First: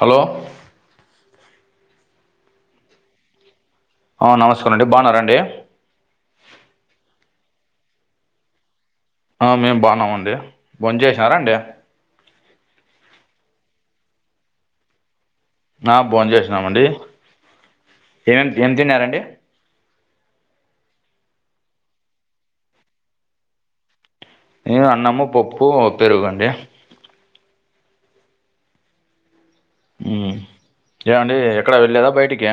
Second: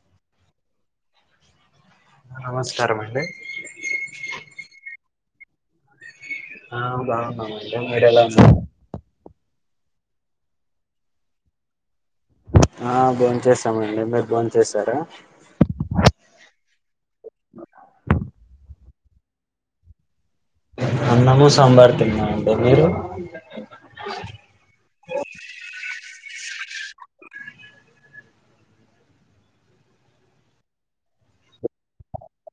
Hello నమస్కారమండి ఆ నమస్కారం అండి బాన్నారాఅండి ఆ బావున్నామండి మీరెలా ఉన్నార్ ఆ మేము బావున్నామండి బొంచేసారాఅండి ఆ బోంచేసామండి మీరు బోంచేసారా ఆ బోం చేసినామండి ఏమ్ఏం తిన్నారండి అన్నము సాంబార్ తిన్నా మండి అంటే మీరు నేను అన్నము పప్పు పెరుగండి మ్ ఏమండి ఎక్కడ వెళ్ళలేదా బయటికి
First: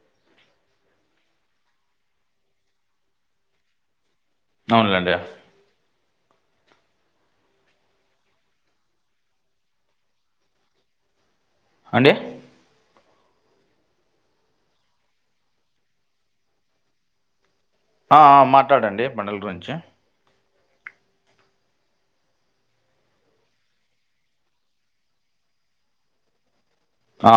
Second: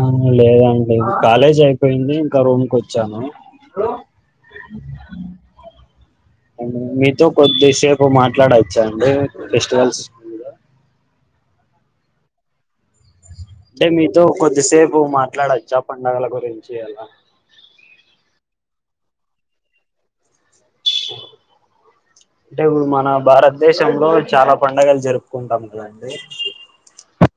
అ లేదండి కాలేజ్ అయిపోయింది ఇంకా రూమ్కి వచ్చాను అవునులేండి మీతో కొద్దిసేపు మాట్లాడవచ్చాండి ఫెస్టివల్స్ అండి అంటే మీతో కొద్దిసేపు మాట్లాడొచ్చా పండగల గురించి అలా ఆ ఆ మాట్లాడండి పండగల గురించి [inaudible] అంటే ఇప్పుడు మన భారతదేశంలో చాలా పండగలు జరుపుకుంటాం కదండి ఆ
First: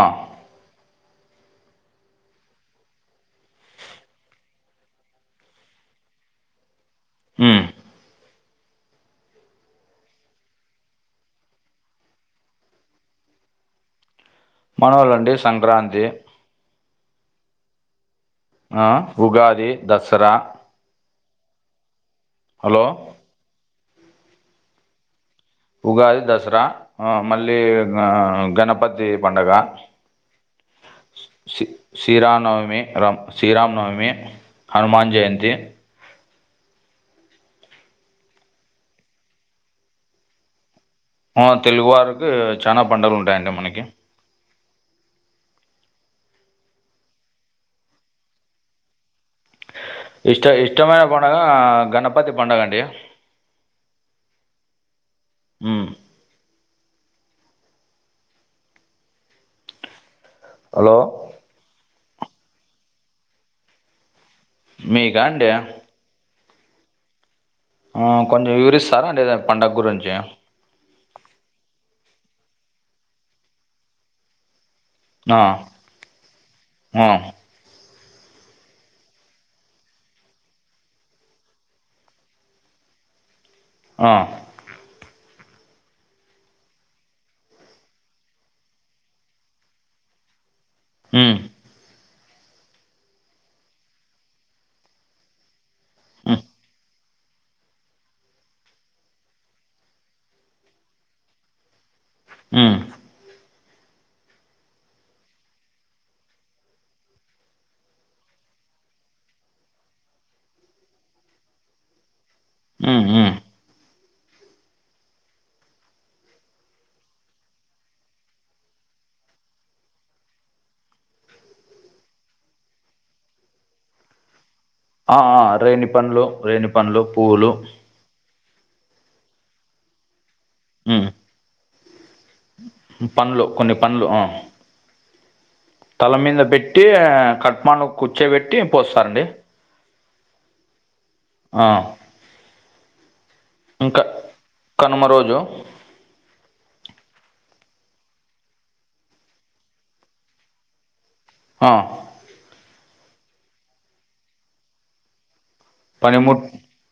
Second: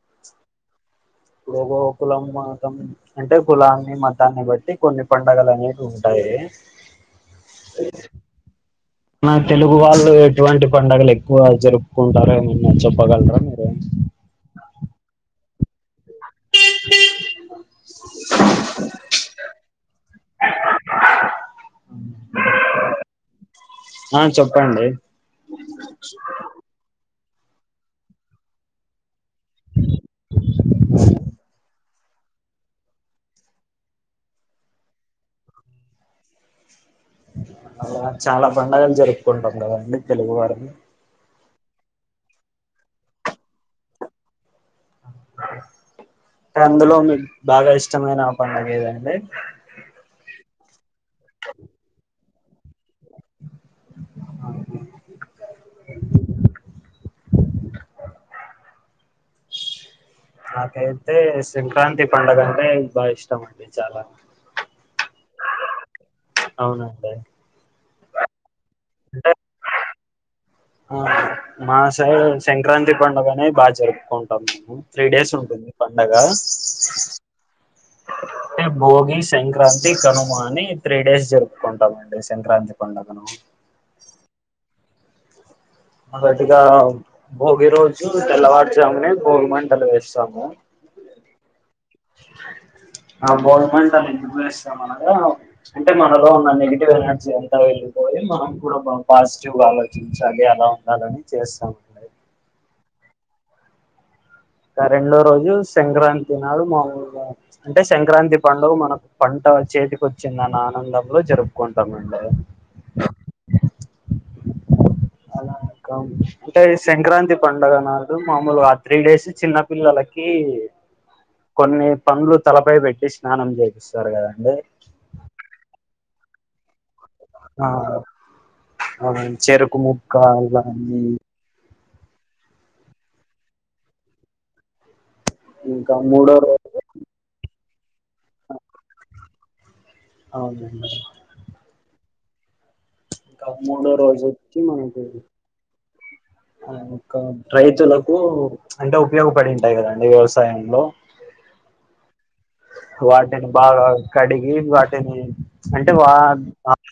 ఓ ఓ కులం మతం అంటే కులాన్ని మతాన్ని బట్టి కొన్ని పండగలు అనేవి ఉంటాయి మ్మ్ [inaudible] [unintelligible] నా తెలుగు వాళ్ళు ఎటువంటి పండగలు ఎక్కువ జరుపుకుంటారు ఏమన్న చెప్పగలరా మీరు మనోళ్లండి సంక్రాంతి [unintelligible] ఆ ఉగాది దసరా హలో ఆ చెప్పండి ఉగాది దసరా ఆ మళ్ళీ గా గణపతి పండగ సి శ్రీరామనవమి రామ్ శ్రీరామనవమి హనుమాన్ జయంతి అలా చాలా పండగలు జరుపుకుంటాం కదండి తెలుగు వారు ఆ తెలుగు వారికి చానా పండగలు ఉంటాయండి మనకి అందులో మీకు బాగా ఇష్టమైన పండగ ఏదండి ఇష్ట ఇష్టమైన పండగ గణపతి పండగ అండి అవున మ్మ్ హలో నాకైతే సంక్రాంతి పండగ అంటే బాగా ఇష్టం అండి చాలా మీకా అండి అవునండి ఆ కొంచెం వివరిస్తారా అంటే దాని పండగ గురించి ఆ మా సైడ్ సంక్రాంతి పండగ అనేది బాగా జరుపుకుంటాం మేము త్రీ డేస్ ఆ, ఉంటుంది పండగ ఆ, అంటే భోగి సంక్రాంతి కనుమ అని త్రీ డేస్ జరుపుకుంటామండి సంక్రాంతి పండ కనుమ ఆ మొదటిగా భోగి రోజు తెల్లవారుజామునే భోగి మంటలు వేస్తాము మ్మ్ ఆ బోగీ మంటలు ఎందుకు వేస్తాం అనగా అంటే మనలో మ్మ్, ఉన్న నెగిటివ్ ఎనర్జీ అన్ త వెళ్ళిపోయి మనం కూడా పాజిటివ్ గా ఆలోచించాలి అలా ఉండాలని చేస్తాం మ్మ్ ఇంగ రెండో రోజు సంక్రాంతి నాడు మాములుగా అంటే సంక్రాంతి పండుగ మనకు పంట చేతికి వచ్చిందని ఆనందంలో జరుపుకుంటామండి మ్మ్ మ్మ్ అలా రకం అంటే సంక్రాంతి పండుగ నాడు మామూలుగా ఆ త్రీ డేస్ చిన్న పిల్లలకి కొన్ని పండ్లు తలపై పెట్టి స్నానం చేపిస్తారు కదండి ఆఆ రేణి పల్లు రేణి పల్లు పు ఆ అవును ఆ చెరుకు ముక్క ఇలా అన్నీ మ్మ్, పండ్లు కొన్ని పండ్లు ఆ ఇంకా తల మూడో మీద [unintelligible] రోజు పెట్టి కూర్చోబెట్టి పోస్తారండి. అవునండి. ఆ ఇంకా మూడో ఇంక రోజు వచ్చి [unintelligible] ఇంకా రైతులకు అంటే ఉపయోగపడి ఉంటాయి కదండి వ్యవసాయంలో ఆ వాటిని బాగ కడిగి వాటిని అంటే వా పనిముట్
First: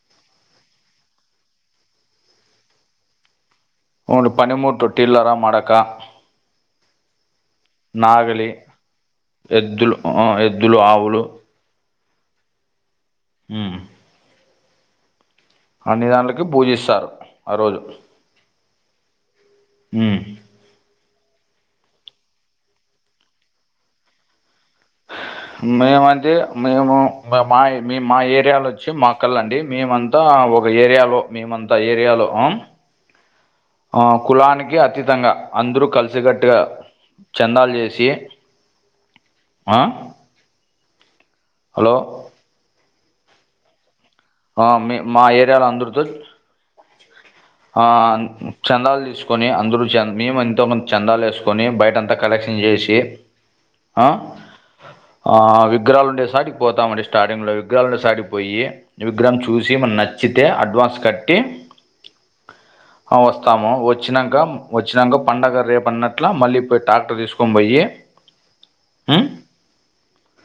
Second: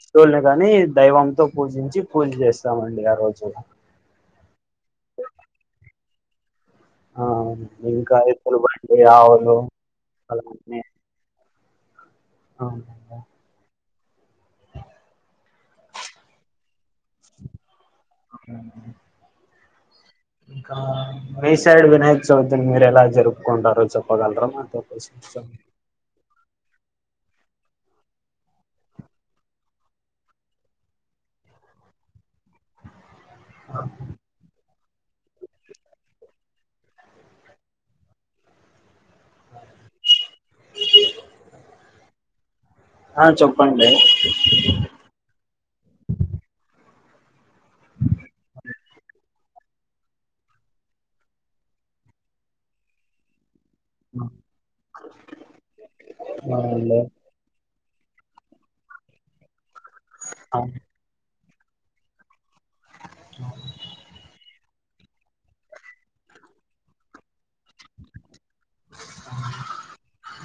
వస్తువుల్నే కాని దైవంతో పూజించి పూజ చేస్తామండి ఆ రోజు. ఉండు పనిముట్లు [unintelligible] మడక ఆ ఇంకా నాగలి ఎద్దుల బండి, ఆవులు ఎద్దులు ఆ ఎద్దులు అవన్నీ ఆవులు [unintelligible] ఆ అన్ని దాంలకి పూజిస్తారు ఆ రోజు ఇంకా మీసైడ్ వినాయకచవితి మీరు ఎలా జరుపుకుంటారు చెప్పగలరా మాతో కొంచెం మేమంటే మేము మా మేం మాఏరియాలో వచ్చి మక్కల్ అండి. మేమం అంత ఒక ఏరియాలో మేమంతా ఏరియాలో ఆ కులానికి అతీతంగ అందరూ కలిసికట్టుగ చందాలు చేసి హలో ఆ చెప్పండి. ఆ మీ మా ఏరియాలో అందరుతో ఆ చందాలు తీసుకొని, అందరు చ మేము ఎంతోమంది చందాలు వేసుకొని బయట అంత కలెక్షన్ చేశి ఆ ఆ విగ్రహాలు ఉండేసాటికి అవునండి పోతామండి స్టా ర్టింగ్లో విగ్రహాలు ఉండేసోటికిపోయి విగ్రహం చూసి మనకు నచ్చితే ఆ, అడ్వాన్స్ కట్టి ఆ వస్తాము వచ్చినంక వచ్చినంక పండగ రేపు అన్నట్ల మళ్ళీ పోయి ట్రాక్టర్ తీసుకొని పోయి హ్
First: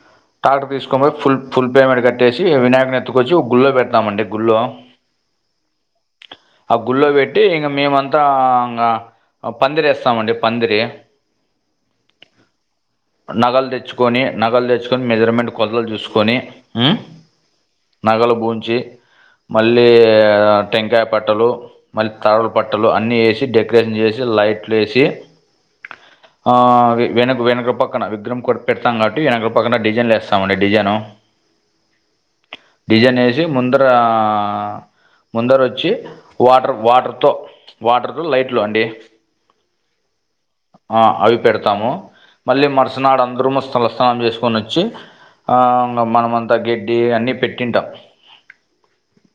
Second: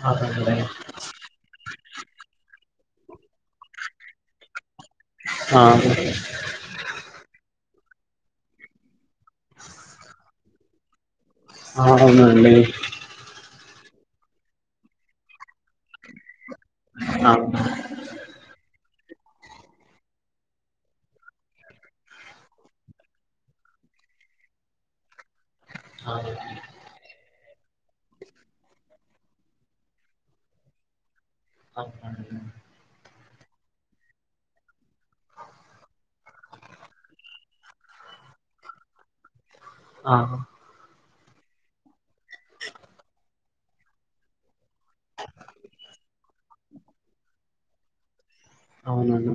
అవునండి ట్రాక్టర్ తీసుకొనిపోయి ఫుల్ ఫుల్ పేమెంట్ కట్టేశి వినాయకుని ఎత్తు కొచ్చి ఒక గుళ్ళో పెడతామండి గుళ్ళో ఆ ఆ గుళ్ళో పెట్టి ఇంగా మేమంతా ఆ పందిరి ఏస్తామండి పందిరి. ఆ అవునండి. నగలు తెచ్చుకొని నగలు తెచ్చుకొని మెజర్మెంట్ కొలతలు చూసుకొని ఆ అ నగలు బూంచి మళ్ళీ టెంకే పట్టలు మళ్ళీ తరలు పట్టలు అన్ని వేసి డెకరేషన్ చేసి లైట్లు వేసి ఆ వెనక్ వెనకప పక్కన విగ్రహం కొట్టు పెడతాం కబట్టి వెనకడ పక్కన డిజైన్లు ఎస్తామండి డిజైను [inaudible] డిజన్ ఏసి ముందర ముందరొచ్చి వాటర్ వాటర్తో వాటర్తో లైట్లు అండి ఆహ ఆ అవి పెడతాము మళ్ళీ మరుసనాడు అందరము స్థలస్నానం జేసు కొనొచ్చి ఆ మనం అంతా గడ్డి అన్నీ పెట్టింటాం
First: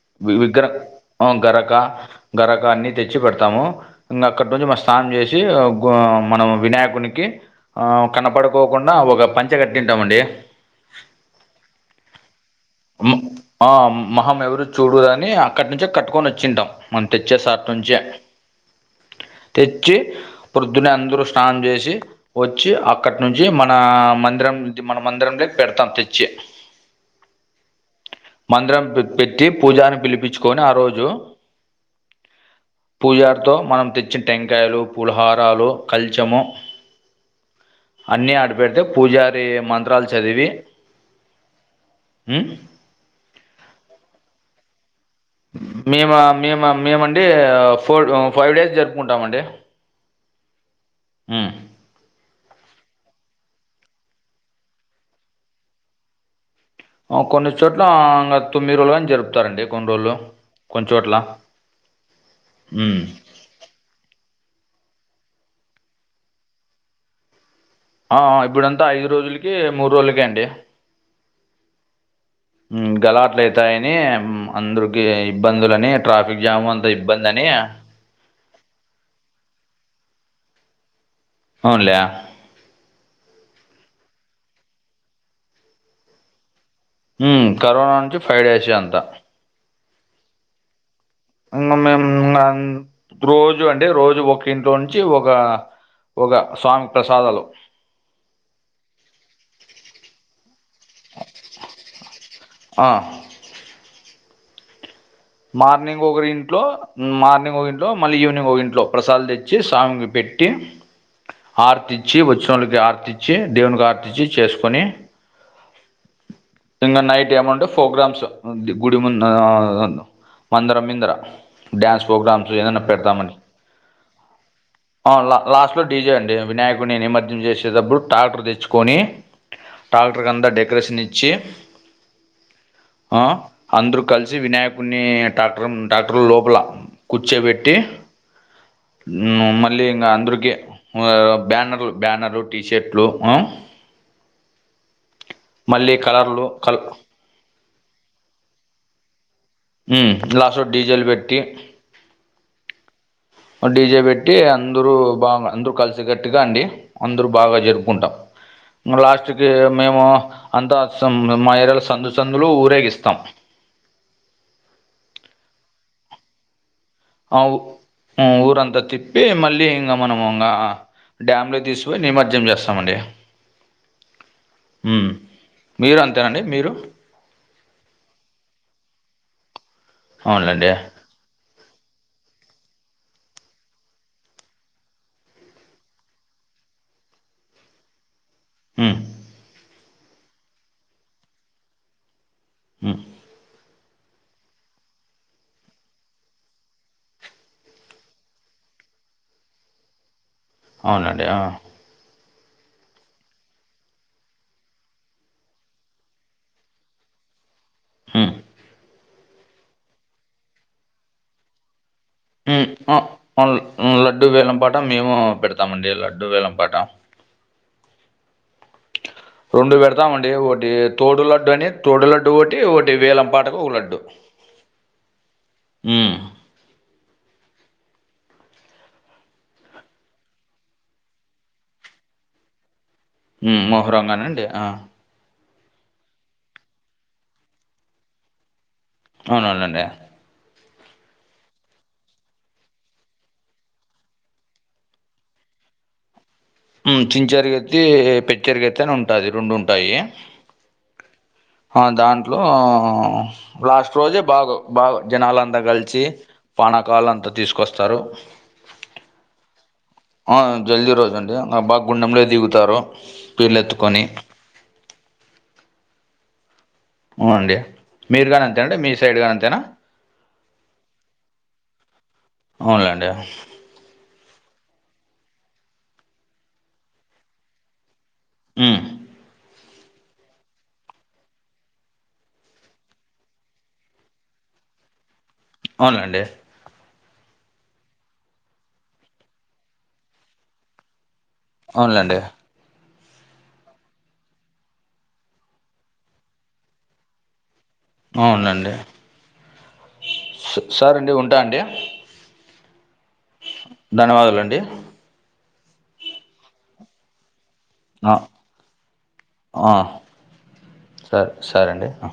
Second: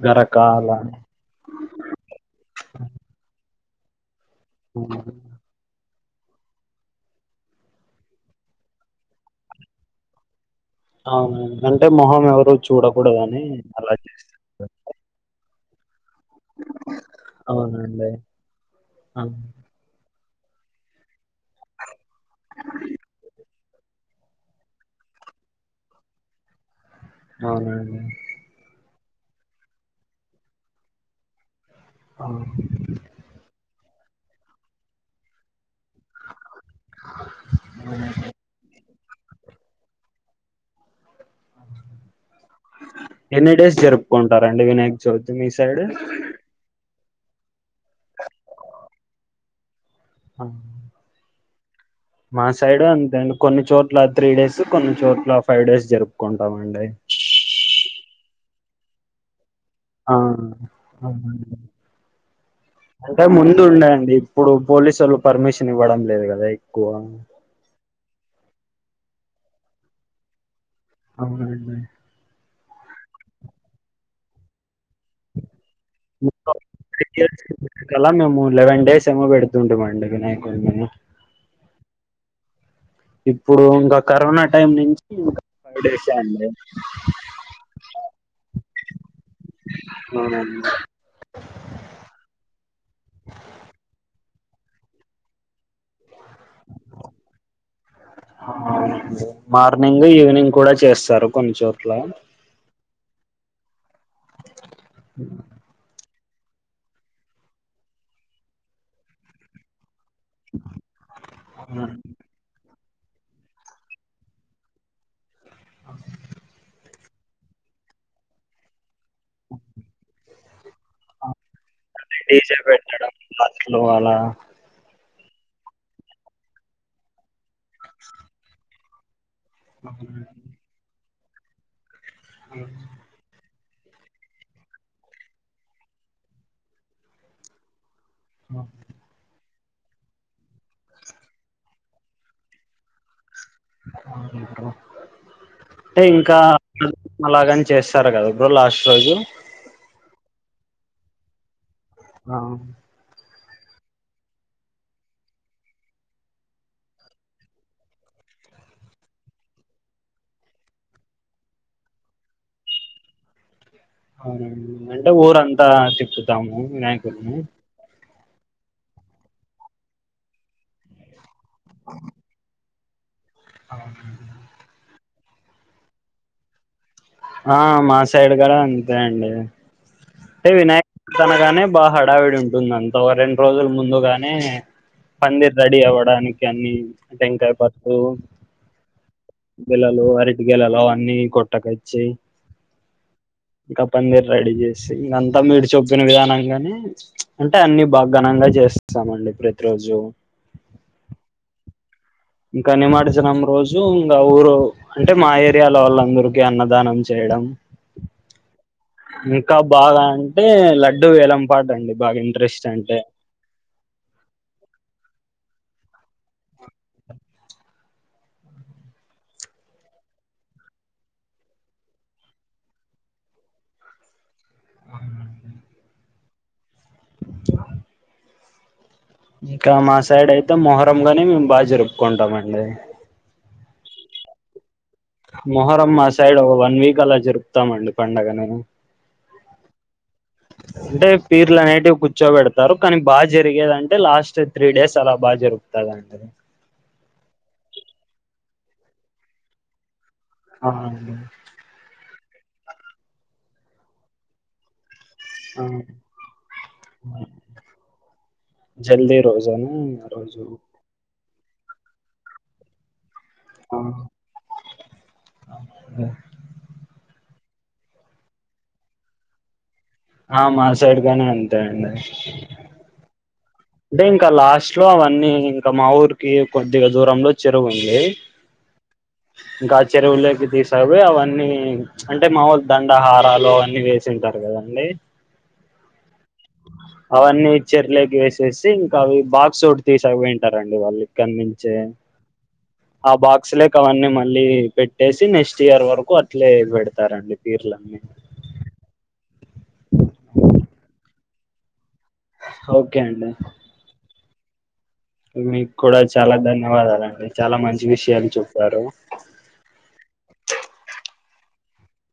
గరకా అలా ఉ గరక గరక అన్ని తెచ్చి పెడతాము ఇంగ అక్కటి నుంచి మా స్నానం అవునండి జేసి ట్టి అగ్గో మనం వినాయకునికి ఆ కనపడకోకుండా ఒక పంచ కట్టింటామండి అవునవును అంటే మొహం ఎవరు చూడకూడదని అలా మహం ఎవరు చేస్తారు చూడదని అక్కటి నుంచే కట్టుకొనొచ్ చింటామ్ మనం తెచ్చే సాట్ నుంచే అవునండి ఆ తెచ్చి ప్రొద్దున్నే అందరూ స్నానం జేసి వచ్చి అక్కట్ నుంచి మన న మందిరం ఉంది మన మందిరంలోకి పెడతాం తెచ్చి అవునవును మందిరం పెట్టి పూజారిని పిలిపిచ్చుకొని ఆ రోజు అవును పూజారితో మనం తెచ్చిన టెంకాయలు పూలహారాలు కల్చము అన్నీ ఆడపెడితే పూజారి మంత్రాలు చదివి ఉమ్ ఎన్ని డేస్ జరుపుకుంటారండి వినాయక్ చవితి మీ సైడ్ మేమా మేమండి ఫోర్ ఆ ఫైవ్ డేస్ జరుపుకుంటామండి ఆ ఊ మా సైడు అంతే అండి కొన్ని చోట్ల త్రీ డేస్ కొన్ని చోట్ల ఫైవ్ డేస్ జరుపుకుంటామండి ఆ కొన్ని చోట్ల ఆ ఇంగ తొమ్మిది రోజలు కానీ జరుపుతారండి కొన్ని ఆ రోజులు కొన్ని చోట్ల ఉమ్ అంటే ముందుండే అండి ఇప్పుడు పోలీసోళ్ళు పర్మిషన్ ఇవ్వడం లేదు కదా ఎక్కువ ఆ ఆ ఇప్పుడంతా ఐదు రోజులకి మూడు రోజులకే అండి అవునండి ఉ గలాట్లు అయితాయని అందరుకీ ఇబ్బందులని ట్రాఫిక్ జామ్ అంతా ఇబ్బంది అని అలా మేము లెవెన్ డేస్ ఏమో పెడుతుంటిమండి వినాయకుడిని మేము అవునులే ఇప్పుడు ఇంకా కరోనా టైం నుంచి ఇంకా ఫైవ్ డేసే అండి ఊ కరోనా నుంచి ఫైవ్ డేస్ అంత అవునండి ఇంగ మేము ఇంగ రోజు అంటే రోజు ఒక ఇంట్లో నుంచి ఒక ఒక స్వామి కి ప్రసాదాలు మార్నింగ్ ఈవినింగ్ కూడా చేస్తారు కొన్ని చోట్ల ఆ [unintelligible] మార్నింగ్ ఒకరింట్లో మార్నింగ్ ఒక ఇంట్లో మళ్ళీ ఈవినింగ్ ఒక ఇంట్లో ప్రసాదాలు తెచ్చి స్వామికి పెట్టి ట్టి అవునండి. ఆర్తిచ్చి వచ్చినోళకి ఆర్తిచ్చి దేవునికి ఆర్తిచ్చి చేసుకొని అ ఇంగ నైట్ ఏమంటే ఫోగ్రామ్స్ డి గుడి ముందరా మందర మిందర డ్యాన్స్ ప్రోగ్రామ్స్ డీజే ఏదన్న పెట్టడం పెడదామని బస్లో అలా ఆ లా లాస్ట్ లో డీ జే అండి వినాయకుని నిమజ్జం చేసేటప్పుడు ట్రాక్టర్ దేచ్చుకొని ట్రాక్టర్ అవునండి కంతా డెకరేషన్ ఇచ్చి అ ఆ అంద్రూ కలిసి వినాయక్ కున్ని టాక్టర్ ఉమ్ టాక్టర్ లోపల కూర్చోబెట్టి ఉమ్ మట్ ళ్ళీ ఇంగ అందరికీ బ్యానర్లు బ్యానర్ టీషర్ట్లు మళ్ళీ టె ఇంకా కలర్లు కల్ అలాగని చేస్తారు గదా బ్రో లాస్ట్ రోజు ఉమ్ లాస్ట్ రోజు డీ జె లు పెట్టి ఆ డీ జే పెట్టి అందరూ బాగ అందరూ కలిసి గట్టిగా అండి అందరూ బాగా జరుపుకుంటాం లాస్ట్ కి మేము అంతా సం మా ఏరియా ల సందుసందుల ఊరేగిస్తాం అవునండి అంటే ఊరంతా తిప్పుతాము వినాయ్ అవ్ ఉమ్ ఊరంతా తిప్పి మళ్ళీ ఇంగ మనము ఇంగా డ్యామ్లో తీస్కుపోయి నిమజ్జం చేస్తామండి అవునా ఉమ్ మీరు అంతేనండి మీరు ఆ మా సైడ్ గడ అంతే అండి టే అవునులేండి వినాయక తానగాని బా హడావిడి ఉంటుంది అంత రెండు రోజుల ముందుగానే పందిర్రెడీ అవ్వడానికి అన్ని టెంకాయ, పసుపు ఉమ్ గెలలు అరటి గెలలవన్నీ కొట్టకచ్చి హ ఇంకా పందిర్రెడీ చేసి ఇంకంతా మీరు చొప్పిన విధానంగానే అంటే అన్ని బా ఘనంగా చేస్తామండి ప్రతి రోజు అవునండి ఆ ఇంక నిమడ్జనం రోజు ఇంగ ఊరు అంటే మా ఏరియాలో వాళ్ళ అందరుకీ అన్నదానం చేయడం హహ్మ్ ఇంకా బాగా అంటే లడ్డు వేలంపాట అండి బాగా ఇన్ ఉమ్ ఆ లడ్డూ వేలం పాట మేము పెడతామండి లడ్డూ వేలం పాట రొండు పెడతామండి ఒకటి తోడు లడ్డు అని తోడు లడ్డు ఒకటి ఒకటి వేలం పాటకు ఒక లడ్డు ఉమ్ ఇంకా మా సైడ్ అయితే మొహరం గాని మేము బాగ జరుపుకుంటామండి ఉమ్ మొహరంగానండి ఆ మొహరం మా సైడ్ ఒక వన్ వీక్ అలా జరుపుతామండి పండగను అవునవునండి అంటే పీర్లు అనేటివి కూర్చోబెడతరు కనీ బాగా జరిగేదంటె లాస్ట్ త్రీ డేస్ అలా బాగా జరుపుతార్ కరక్టది చించరిగత్తి పెచ్చరిగత్తి అని ఉంటాది రొండు ఉంటాయి అహాహ ఆ దాంట్లో లాస్ట్ రోజే బాగో బాగు జనాలంతా ఆ కలిసి, పానాకాలు అంత తీసుకొస్తరు. జల్దీ రోజని ఆ రోజు జల్ది రోజు అండి ఆ బా గుండెంలో దిగుతారు పీళ్ళెత్తుకొని ఉ అండి. మీరు కానీ అంతేనండి మీ సైడ్ కానీ అంతేనా? ఆ మా సైడ్ గాని అంతే అండి. అవున్లేండి. అంటే ఇంకా లాస్ట్ లో అవన్నీ ఇంకా మా ఊరికి కొద్దిగా దూరంలో చెరువు ఉంది ఉ ఇంకా ఆ చెరువులోకి తీసాపోయి అవన్నీ అంటే మాములు దండహారాలు అన్ని వేసింటారు కదండి ఔనండి అవన్నీ చెర్లేకి వేసేసి ఇంకా అవి బాక్సోటి తీసై వెంట రండి వాళ్ళు కన్మించే [inaudible] ఆ బాక్స్ లేకి అవన్నీ, మళ్ళీ పెట్టేసి నేస్టియర్ వరకు అట్లే బెడతారండి పీర్లన్ని. అవునండి. సు సరెండి ఉంటా అండి. హౌ ఒకే అండి ధన్యవాదలండి మీకు కూడ చాలా ధన్యవాదాలండి. చాలా మంచి విషయాలు చెప్పారు. ఆ సర్ సరేండి ఆ